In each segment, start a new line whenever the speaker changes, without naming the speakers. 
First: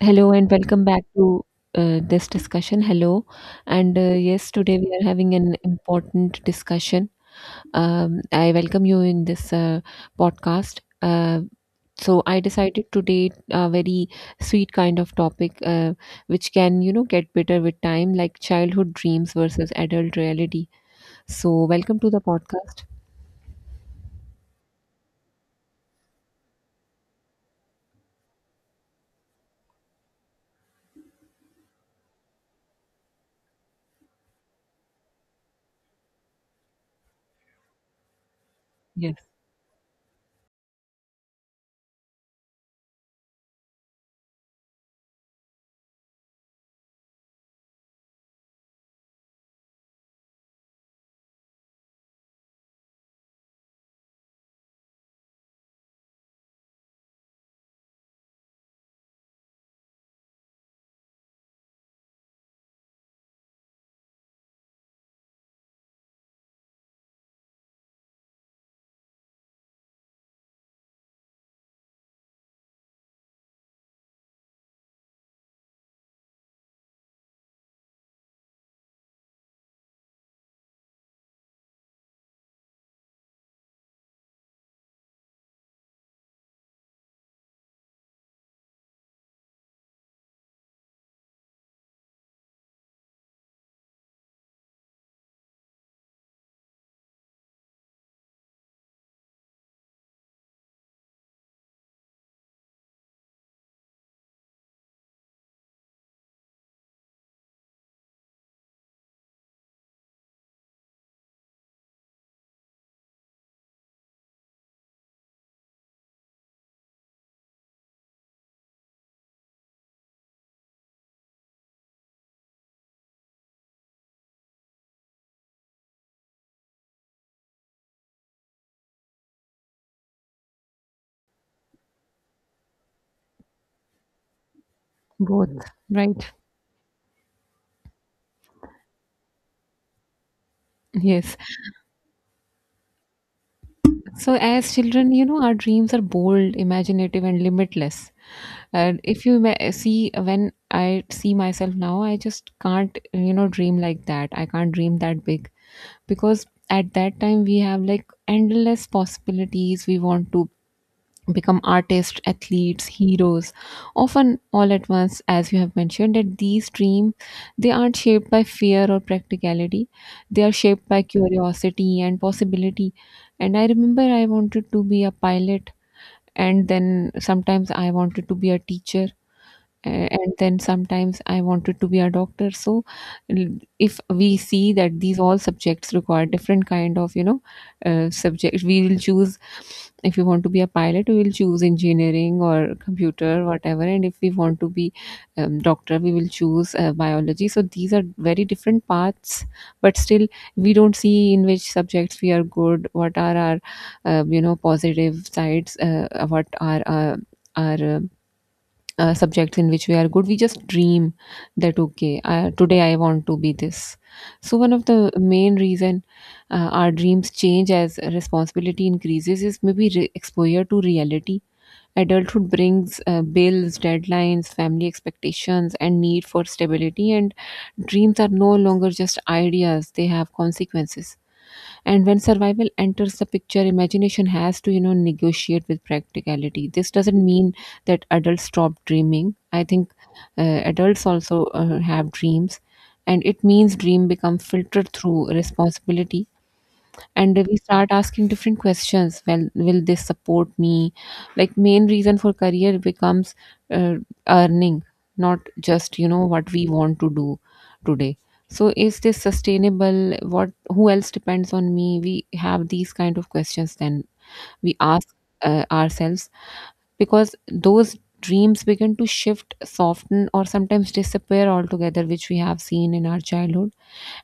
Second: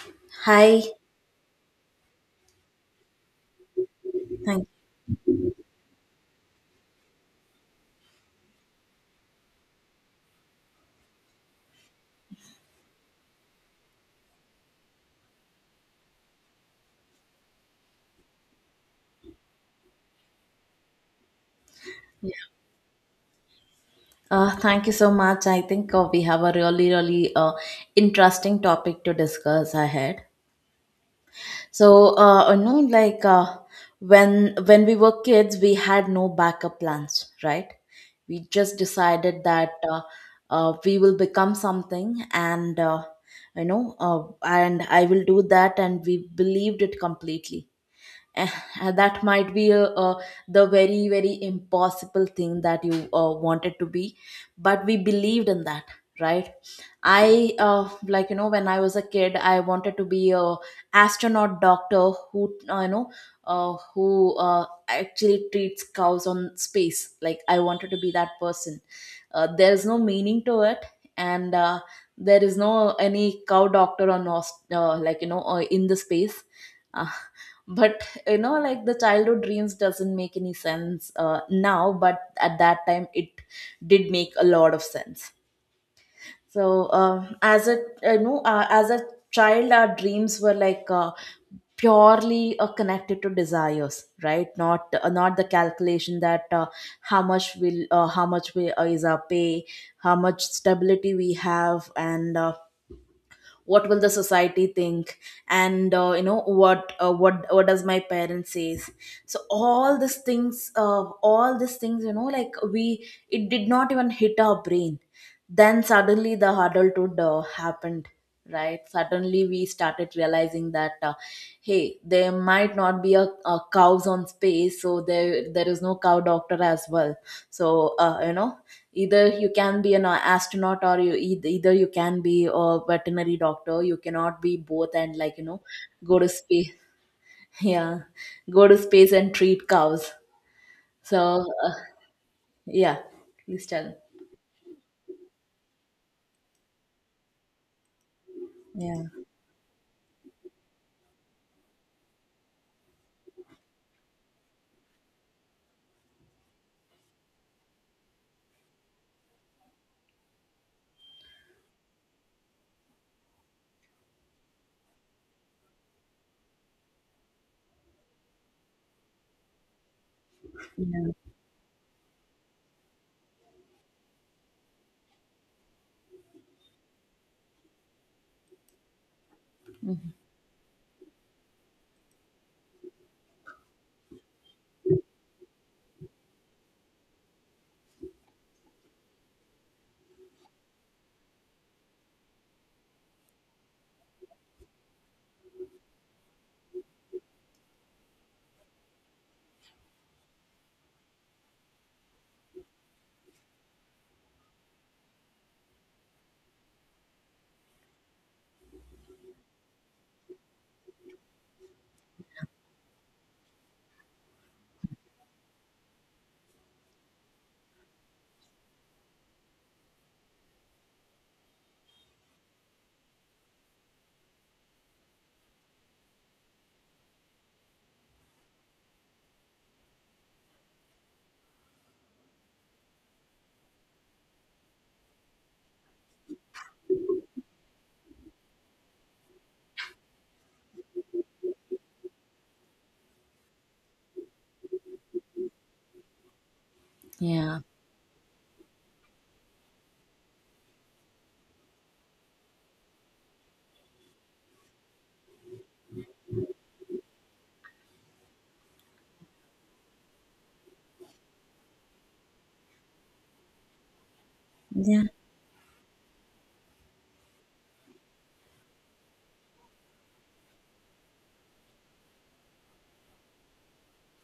Hello and
Hi,
welcome back to this discussion. Hello, and yes,
thank
today we are having an important discussion. I welcome you in this podcast. So I decided today a very sweet kind of topic, which can, you know, get better with time, like childhood dreams versus adult reality. So welcome to the
you.
podcast.
Thank you so much. I think we have a really, really interesting topic to discuss ahead. So, when we were kids, we had no backup plans, right? We just
Yes,
decided that we will become something, and and I will do that, and we believed it completely. Eh, that might be the very impossible thing that you wanted to be, but we believed in that, right? I like you know, when I was a kid, I wanted to be a astronaut doctor who who actually treats cows on space. Like I wanted to be that person. There is no meaning to it, and there is no any cow doctor on like you know in the space. Uh, but you know, like the childhood dreams doesn't make any sense now, but at that time it did make a lot of sense. So as a, as a child, our dreams were like purely connected to desires, right? Not the calculation that how much will how much we is our pay, how much stability we have, and what will the society think and what what does my parents says. So all these things, all these things, you know, like we, it did not even hit our brain. Then suddenly the adulthood happened, right? Suddenly we started realizing that hey, there might not be a cows on space, so there is no cow doctor as well. So either you can be an astronaut, or you either you can be a veterinary doctor. You cannot be both, and like you know,
both, right?
go to space. Yeah, go to space and treat cows.
Yes.
So yeah, please tell.
So, as children, you know, our dreams are bold, imaginative, and limitless. And
Yeah.
if you ma- see, when I see myself now, I just can't, you know, dream like that. I can't dream that big because at that time we have like endless possibilities. We want to become artists, athletes, heroes, often all at once. As you have mentioned, that these dreams, they aren't shaped by fear or practicality. They are shaped by
Yeah.
curiosity and possibility. And I remember I wanted to be a pilot, and then sometimes I wanted to be a teacher,
Mhm.
and then sometimes I wanted to be a doctor. So, l- if we see that these all subjects require different kind of, you know, subject we will choose. If you want to be a pilot, we will choose engineering or computer, whatever, and if we want to be, doctor, we will choose biology. So these are very different paths, but still we don't see in which subjects we are good, what are our you know, positive sides, what are our subjects in which we are good. We just dream that, okay, I, today I want to be this. So one of the main reason our dreams change as responsibility increases is maybe exposure to reality. Adulthood brings bills, deadlines, family expectations, and need for stability, and dreams are no longer just ideas, they have consequences. And when survival enters the picture, imagination has to, you know, negotiate with practicality. This doesn't mean that adults stop dreaming. I think adults also have dreams, and it means dream become filtered through responsibility, and we
Yeah.
start asking different questions. Well, will this support me? Like, main reason for career becomes uh, earning, not just, you know, what we want to do today. So, is this sustainable? What, who else depends on me? We have these kind of questions then we
Yeah.
ask ourselves, because those dreams begin to shift, soften, or sometimes disappear altogether, which we have seen in our childhood.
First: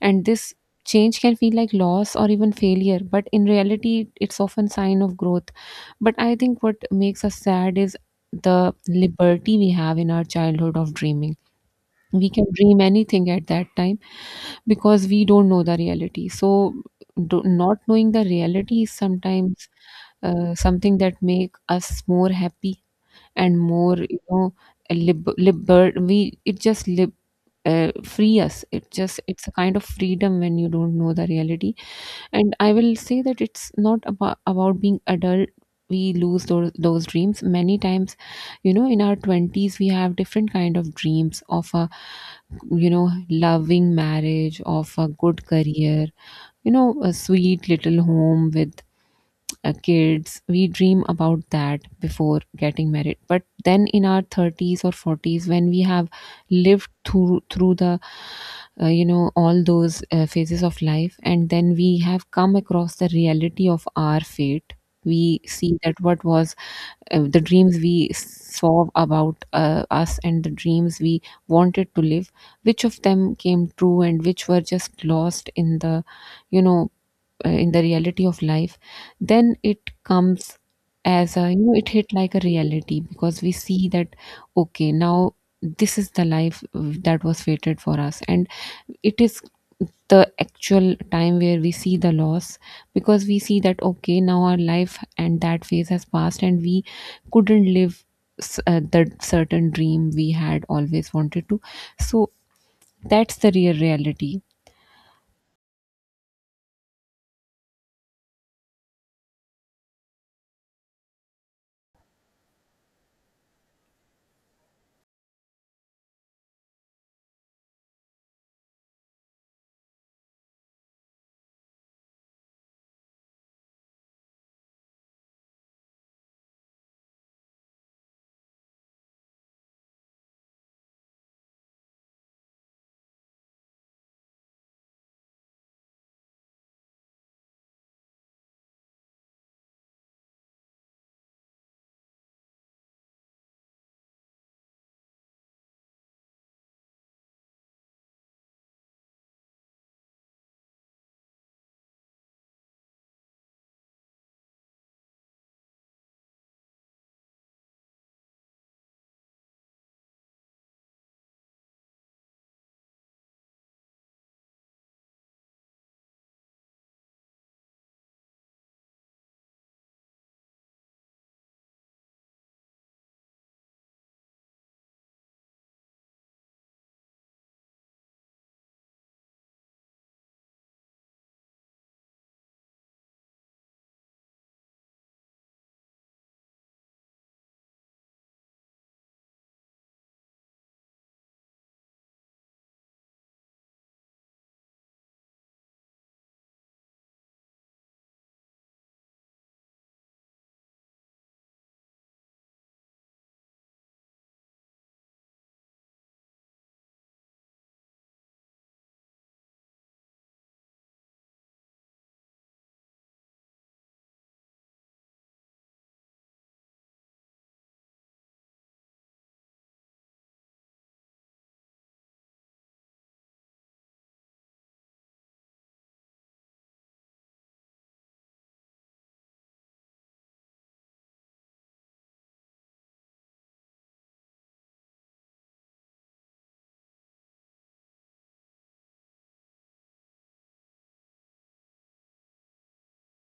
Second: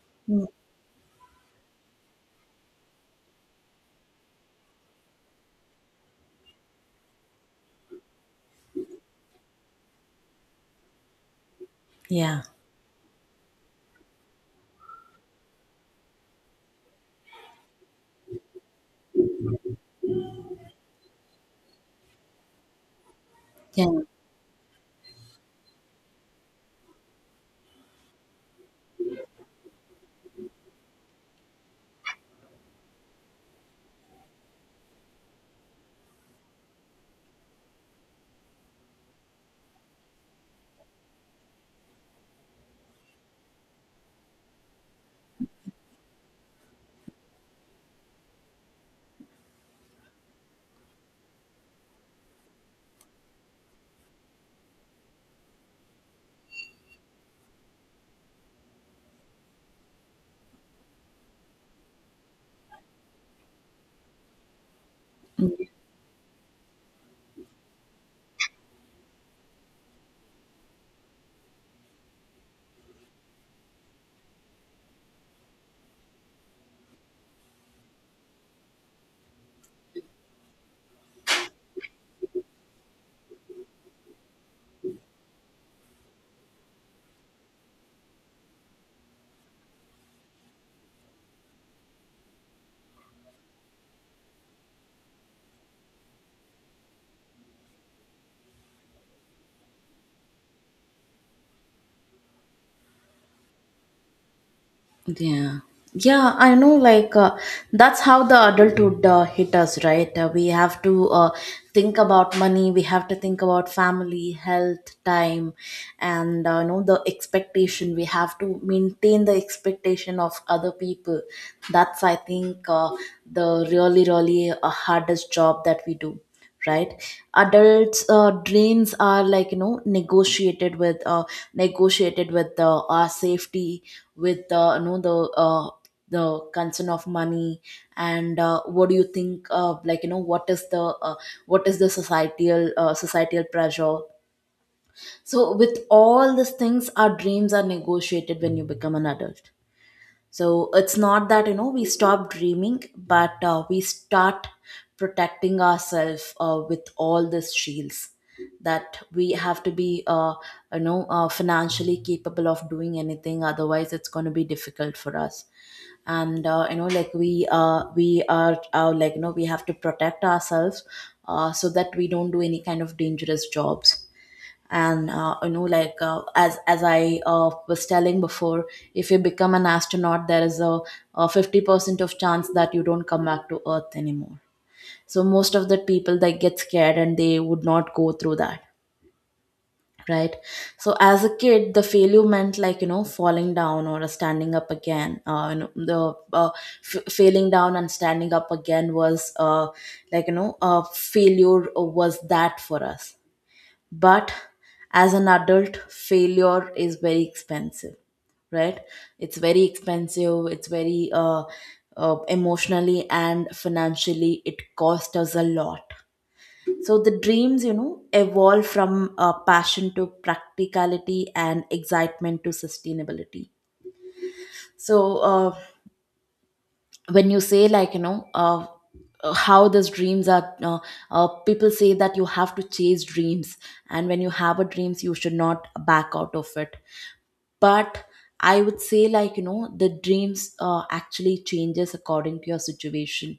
And
Mm-hmm.
this change can feel like loss or even failure, but in reality it's often sign of growth. But I think what makes us sad is the liberty we have in our childhood of dreaming. We
Yeah.
can dream anything at that time because we don't know the reality. So, do, not knowing the reality is sometimes something that make us more happy and
Yeah.
more, you know, we it just lib- free us. It just, it's a kind of freedom when you don't know the reality. And I will say that it's not about, being adult. We lose those dreams many times. You know, in our 20s we have different kind of dreams of a, you know, loving marriage, of a good career, you know, a sweet little home with kids. We dream about that before getting married. But then in our 30s or 40s, when we have lived through the you know, all those phases of life, and then we have come across the reality of our fate, we see that what was the dreams we saw about us, and the dreams we wanted to live, which of them came true and which were just lost in the, you know, in the reality of life. Then it comes as a, you know, it hit like a reality, because we see that, okay, now this is the life that was fated for us, and it is the actual time where we see the loss. Because we see that, okay, now our life and that phase has passed and we couldn't live the certain dream we had always wanted to. So that's the real reality.
Yeah. Yeah, I know, like, that's how the adulthood hit us, right? We have to think about money, we have to think about family, health, time, and, the expectation. We have to maintain the expectation of other people. That's, I think, the really, really hardest job that we do, right? Adults dreams are, like you know, negotiated with our safety, with uh, the concern of money. And what do you think of, like you know, what is the societal, societal pressure? So with all these things, our dreams are negotiated when you become an adult. So it's not that, you know, we stop dreaming, but we start protecting ourselves with all these shields, that we have to be, financially capable of doing anything. Otherwise, it's going to be difficult for us. And, we are, we have to protect ourselves, so that we don't do any kind of dangerous jobs. And as I was telling before, if you become an astronaut, there is a 50% of chance that you don't come back to earth anymore. So most of the people, they get scared and they would not go through that, right? So as a kid, the failure meant, like you know, falling down or standing up again. Failing down and standing up again was like you know, failure was that for us. But as an adult, failure is very expensive, right? It's very expensive, it's very emotionally and financially it cost us a lot. So the dreams, you know, evolve from passion to practicality, and excitement to sustainability. So when you say, like you know, how these dreams are people say that you have to chase dreams, and when you have a dreams you should not back out of it. But I would say, like you know, the dreams actually changes according to your situation.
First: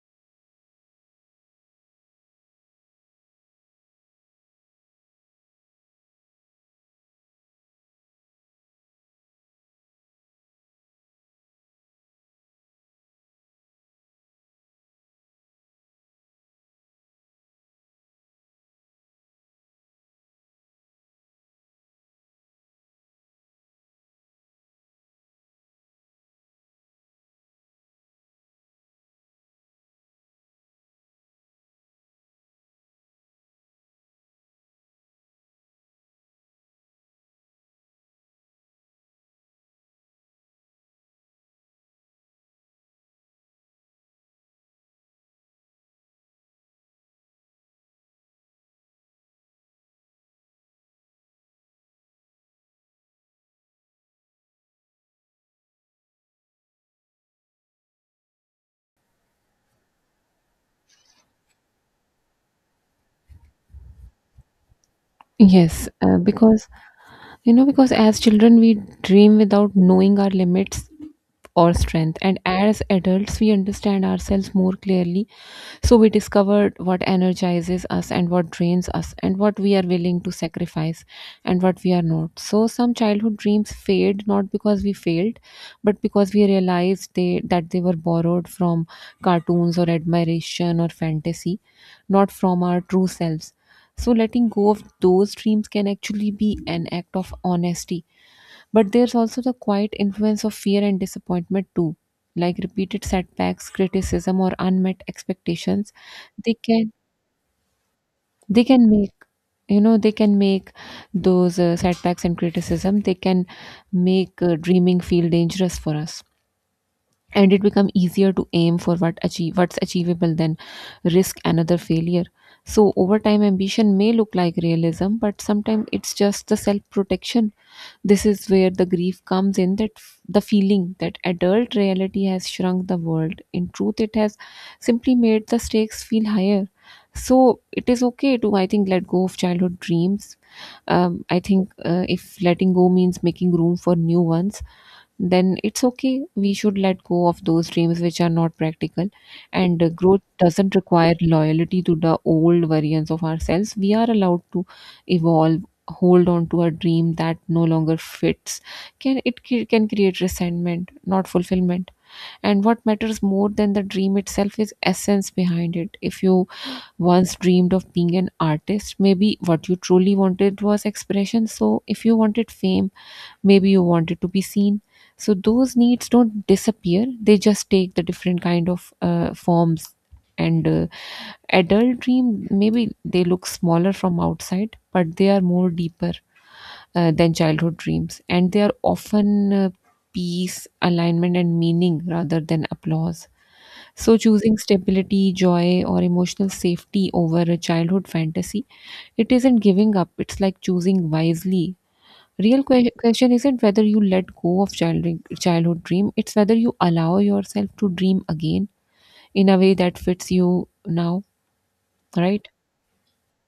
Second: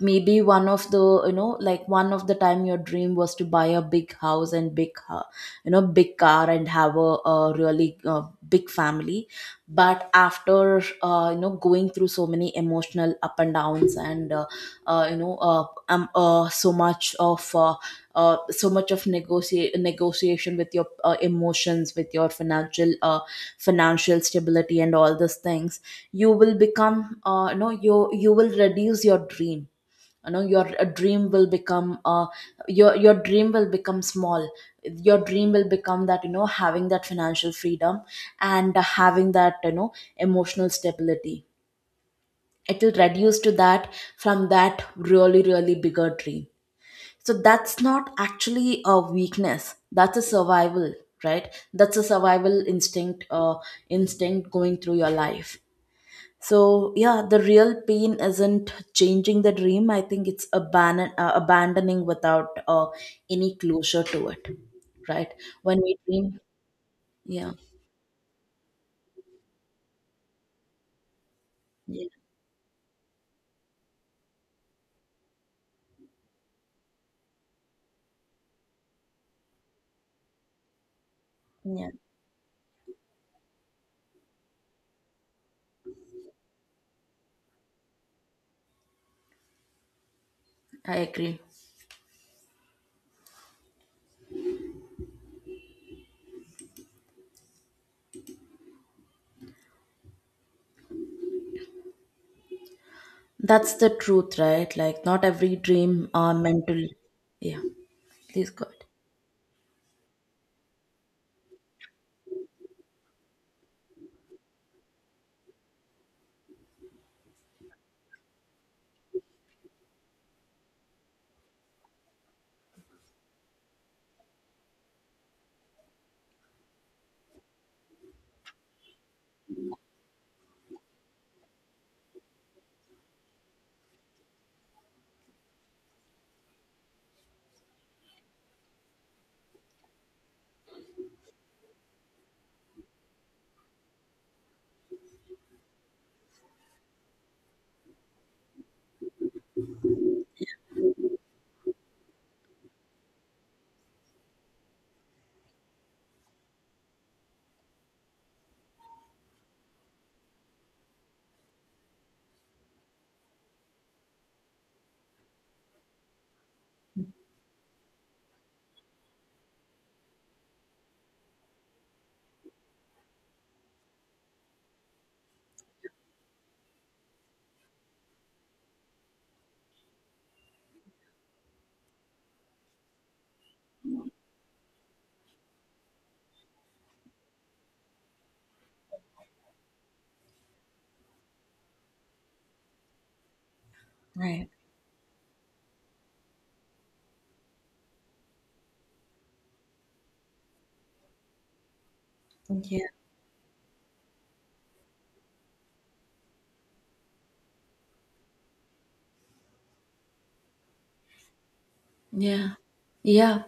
Maybe one of the, you know, like one of the time, your dream was to buy a big house and big big car, and have a really big family. But after going through so many emotional up and downs, and uh, you know uh, um, uh, so much of uh, so much of negotiate negotiation with your emotions, with your financial, financial stability, and all these things, you will become, you, you will reduce your dream. You know, your dream will become, your dream will become small. Your dream will become that, you know, having that financial freedom and having that, you know, emotional stability. It will reduce to that from that really really bigger dream. So that's not actually a weakness, that's a survival, right? That's a survival instinct, instinct going through your life. So yeah, the real pain isn't changing the dream, I think it's abandoning without any closure to it, right?
Yes,
When we dream.
because,
Yeah.
you know, because as children, we dream without knowing our limits or
Yeah,
strength. And as adults, we understand ourselves more clearly. So we discover what energizes us and what drains us, and what we are willing to sacrifice and what
yeah,
we are not. So some childhood dreams fade not because we failed, but because we realized they that they were borrowed from cartoons or admiration or
I agree.
fantasy, not from our true selves. So letting go of those dreams can actually be an act of honesty. But there's also the quiet influence of fear and disappointment, too. Like repeated setbacks,
That's the truth,
criticism, or
right?
unmet
Like, not every
expectations,
dream are
they
meant to.
can
Yeah, please
they
go ahead.
can make, you know, they can make those setbacks and criticism. They can make dreaming feel dangerous for us, and it become easier to aim for what achieve what's achievable than risk another failure. So over time ambition may look like realism, but sometimes it's just the self protection. This is where the grief comes in, that the feeling that adult reality has shrunk the world. In truth, it has simply made the stakes feel higher. So it is okay to, I think, let go of childhood dreams. I think if letting go means making room for new ones, then it's okay. We should let go of those dreams which are not practical. And growth doesn't require loyalty to the old versions of ourselves. We are allowed to evolve, hold on to a dream that no longer fits. Can create resentment, not fulfillment. And what matters more than the dream itself is essence behind it. If you once dreamed of being an artist, maybe what you truly wanted was expression. So if you wanted fame, maybe you wanted to be seen. So those needs don't disappear, they just take the different kind of forms. And adult dream, maybe they look smaller from outside, but they are more deeper than childhood dreams, and they are often peace, alignment, and meaning rather than applause. So
Right.
choosing stability, joy, or emotional safety over a childhood fantasy, it isn't giving up, it's like choosing wisely. Real
Yeah.
question isn't whether you let go of childhood dream, it's whether you allow yourself to dream again in a way that fits you now, right?
Yeah, yeah,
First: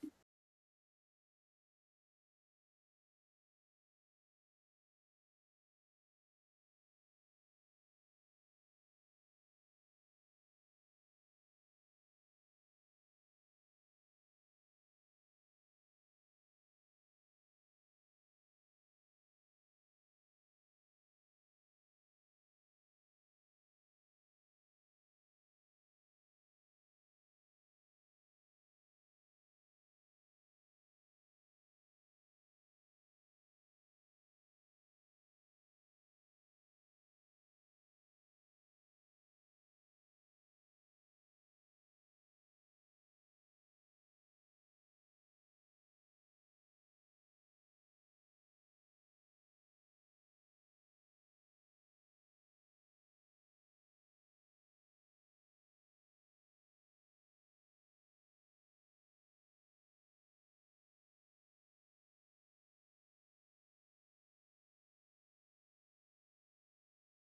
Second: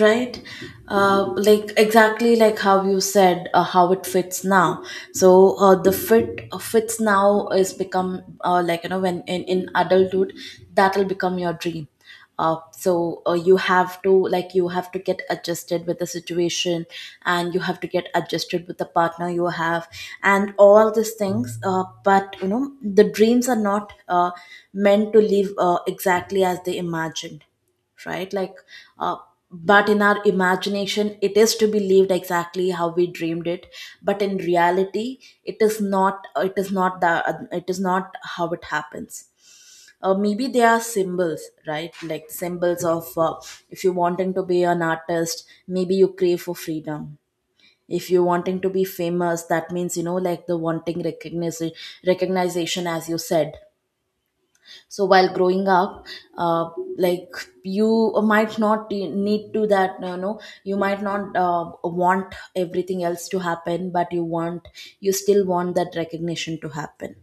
right. Like exactly like how you said, how it fits now. So the fits now is become, like you know, when, in adulthood, that will become your dream. So you have to, like, you have to get adjusted with the situation, and you have to get adjusted with the partner you have, and all these things. But you know, the dreams are not meant to live exactly as they imagined, right? Like, uh, but in our imagination it is to be lived exactly how we dreamed it. But in reality it is not, it is not that it is not how it happens. Uh, maybe they are symbols, right? Like symbols of, if you're wanting to be an artist, maybe you crave for freedom. If you're wanting to be famous, that means, you know, like, the wanting recognition, recognition, as you said. So while growing up, uh, like, you might not need to, that you know, you might not want everything else to happen, but you want, you still want that recognition to happen.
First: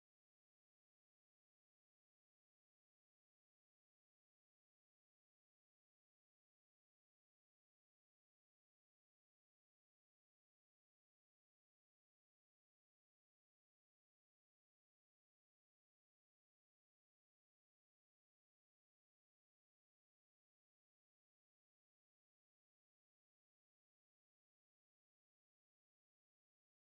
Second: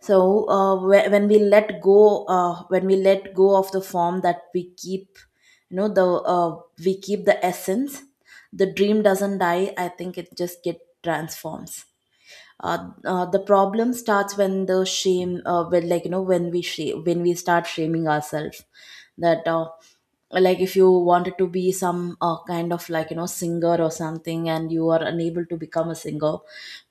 So when we let go, when we let go of the form that we keep, you know, the uh, we keep the essence. The dream doesn't die, I think it just get transforms. The problem starts when the shame, when, like you know, when when we start shaming ourselves, that like, if you wanted to be some kind of, like you know, singer or something, and you are unable to become a singer,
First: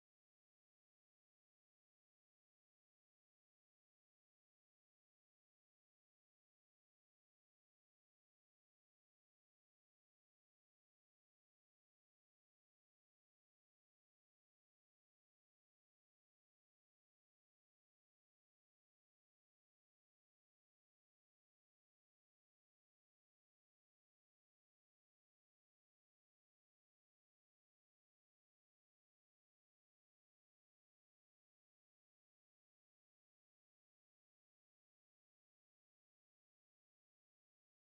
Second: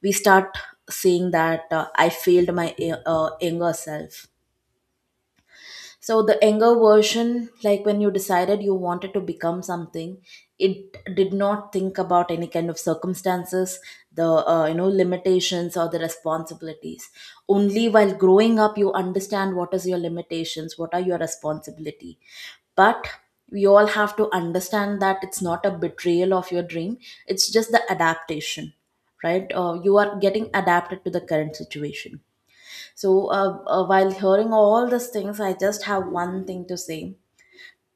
we start saying that I failed my younger self. So the anger version, like, when you decided you wanted to become something, it did not think about any kind of circumstances, the you know, limitations or the responsibilities. Only while growing up, you understand what is your limitations, what are your responsibility. But we all have to understand that it's not a betrayal of your dream; it's just the adaptation, right? You are getting adapted to the current situation. So, while hearing all these things, I just have one thing to say.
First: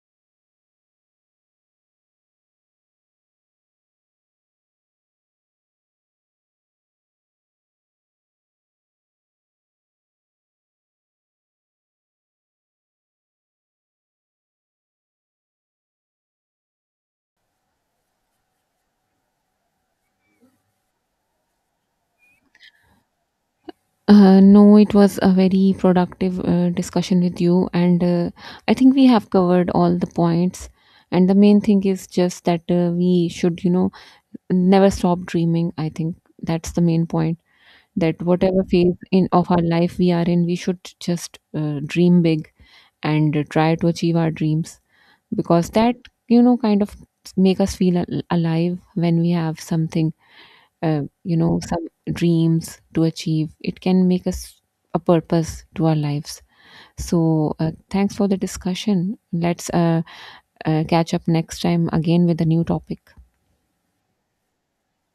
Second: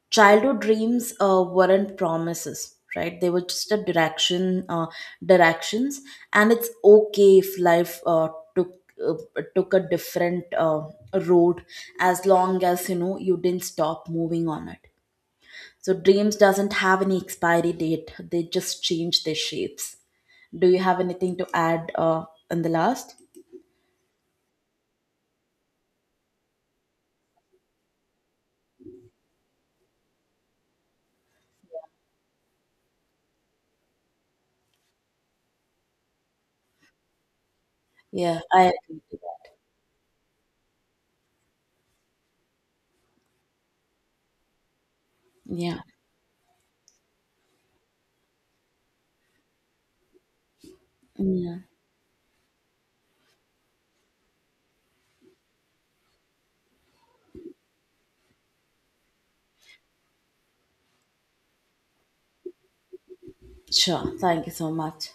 Childhood dreams weren't promises, right? They were just a direction, directions, and it's okay if life took uh, took a different road, as long as, you know, you didn't stop moving on it. So, dreams doesn't have any expiry date; they just change their shapes. Do you have anything to add in the last?
No, it was a very productive discussion with you, and I think we have covered all the points. And the main thing is just that we should, you know, never stop dreaming. I think that's the main point. That
Yeah,
whatever
I
phase
agree to
in of
that.
our life we are in, we should just dream big and try to achieve our dreams. Because
Yeah.
that, you know, kind of make us feel alive. When we have something, you
Yeah.
know, some dreams to achieve, it can make us a purpose to our lives. So thanks for the discussion. Let's catch up next time again with a new topic.
Sure. Thank you so much.